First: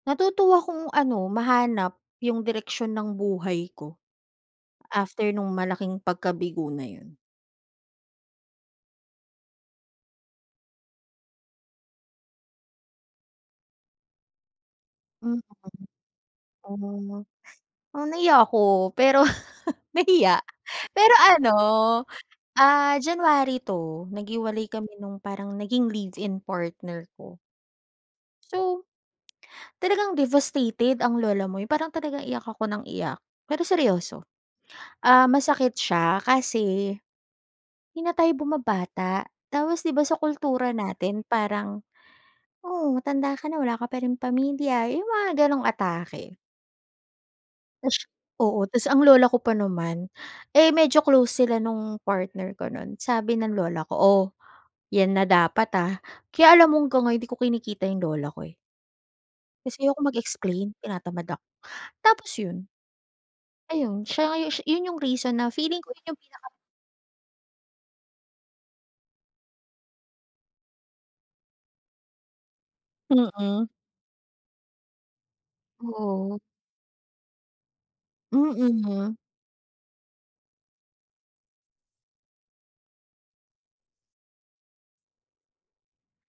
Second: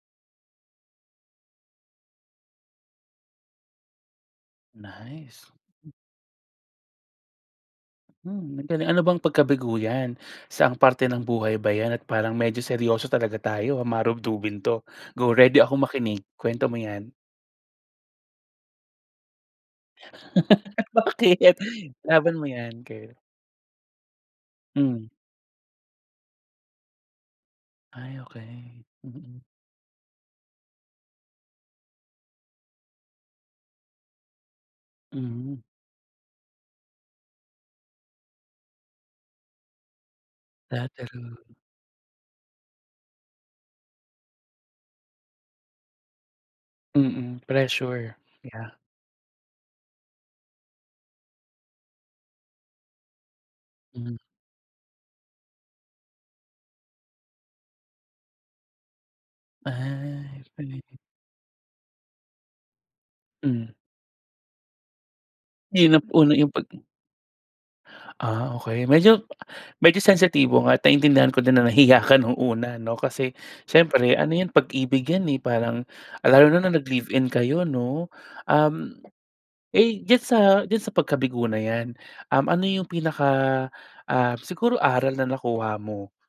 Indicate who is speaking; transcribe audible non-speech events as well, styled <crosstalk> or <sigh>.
Speaker 1: Natuto akong ano mahanap 'yung direksyon ng buhay ko, after
Speaker 2: Nice.
Speaker 1: nung malaking pagkabigo na 'yun.
Speaker 2: Mm, 'dale ano bang pagkabigo 'yan? Saang parte ng buhay ba 'yan at parang medyo seryoso talaga tayo? Marugdugin to, go
Speaker 1: Mm,
Speaker 2: ready akong makinig. Kuwento mo 'yan.
Speaker 1: mm. Mm, nahiya ako pero, nahiya.
Speaker 2: <laughs>
Speaker 1: Pero ano,
Speaker 2: Bakit? Ilaban mo 'yan
Speaker 1: ah,
Speaker 2: girl.
Speaker 1: January 'to, naghiwalay kami
Speaker 2: Mm.
Speaker 1: nung parang naging live-in partner ko.
Speaker 2: Ay
Speaker 1: So,
Speaker 2: okay, mm.
Speaker 1: talagang devastated ang lola mo 'yung parang talagang iyak ako nang iyak. Pero seryoso, ah,
Speaker 2: Mm.
Speaker 1: masakit siya kasi, hindi na tayo bumabata. Tapos 'di ba sa kultura
Speaker 2: Lahat
Speaker 1: natin
Speaker 2: talaga.
Speaker 1: parang, "Oh matanda ka na wala ka pa ring pamilya." 'Yong mga gano'ng atake.
Speaker 2: Mm,
Speaker 1: Ush
Speaker 2: pressure,
Speaker 1: Oo,
Speaker 2: yeah.
Speaker 1: ta's ang lola ko pa naman, eh, medyo close sila nung partner ko noon. Sabi ng lola ko,
Speaker 2: Mm.
Speaker 1: "Oh, 'yan na dapat ah." Kaya alam mo hanggang ngayon hindi ko kinikita 'yong lola ko eh. Kasi ayoko
Speaker 2: Ay, 'yon
Speaker 1: mag-explain,
Speaker 2: pala 'yon.
Speaker 1: tinatamad ako. Tapos 'yun,
Speaker 2: Mm.
Speaker 1: ayun, siya nga 'yun 'yun 'yung reason na feeling ko
Speaker 2: Mahirap
Speaker 1: 'yun 'yung
Speaker 2: una
Speaker 1: pinaka
Speaker 2: 'yung pag ah okey, medyo medyo sensitibo nga at naintindihan ko din na nahiya ka nung una 'no kasi,
Speaker 1: Mm.
Speaker 2: siyempre ano 'yan pag-ibig 'yan eh, parang,
Speaker 1: Oo.
Speaker 2: lalo na nung nag live-in kayo 'no. Um,
Speaker 1: Mm.
Speaker 2: eh diyan sa diyan sa pagkabigo na 'yan, um ano 'yung pinaka, ah siguro aral na nakuha mo?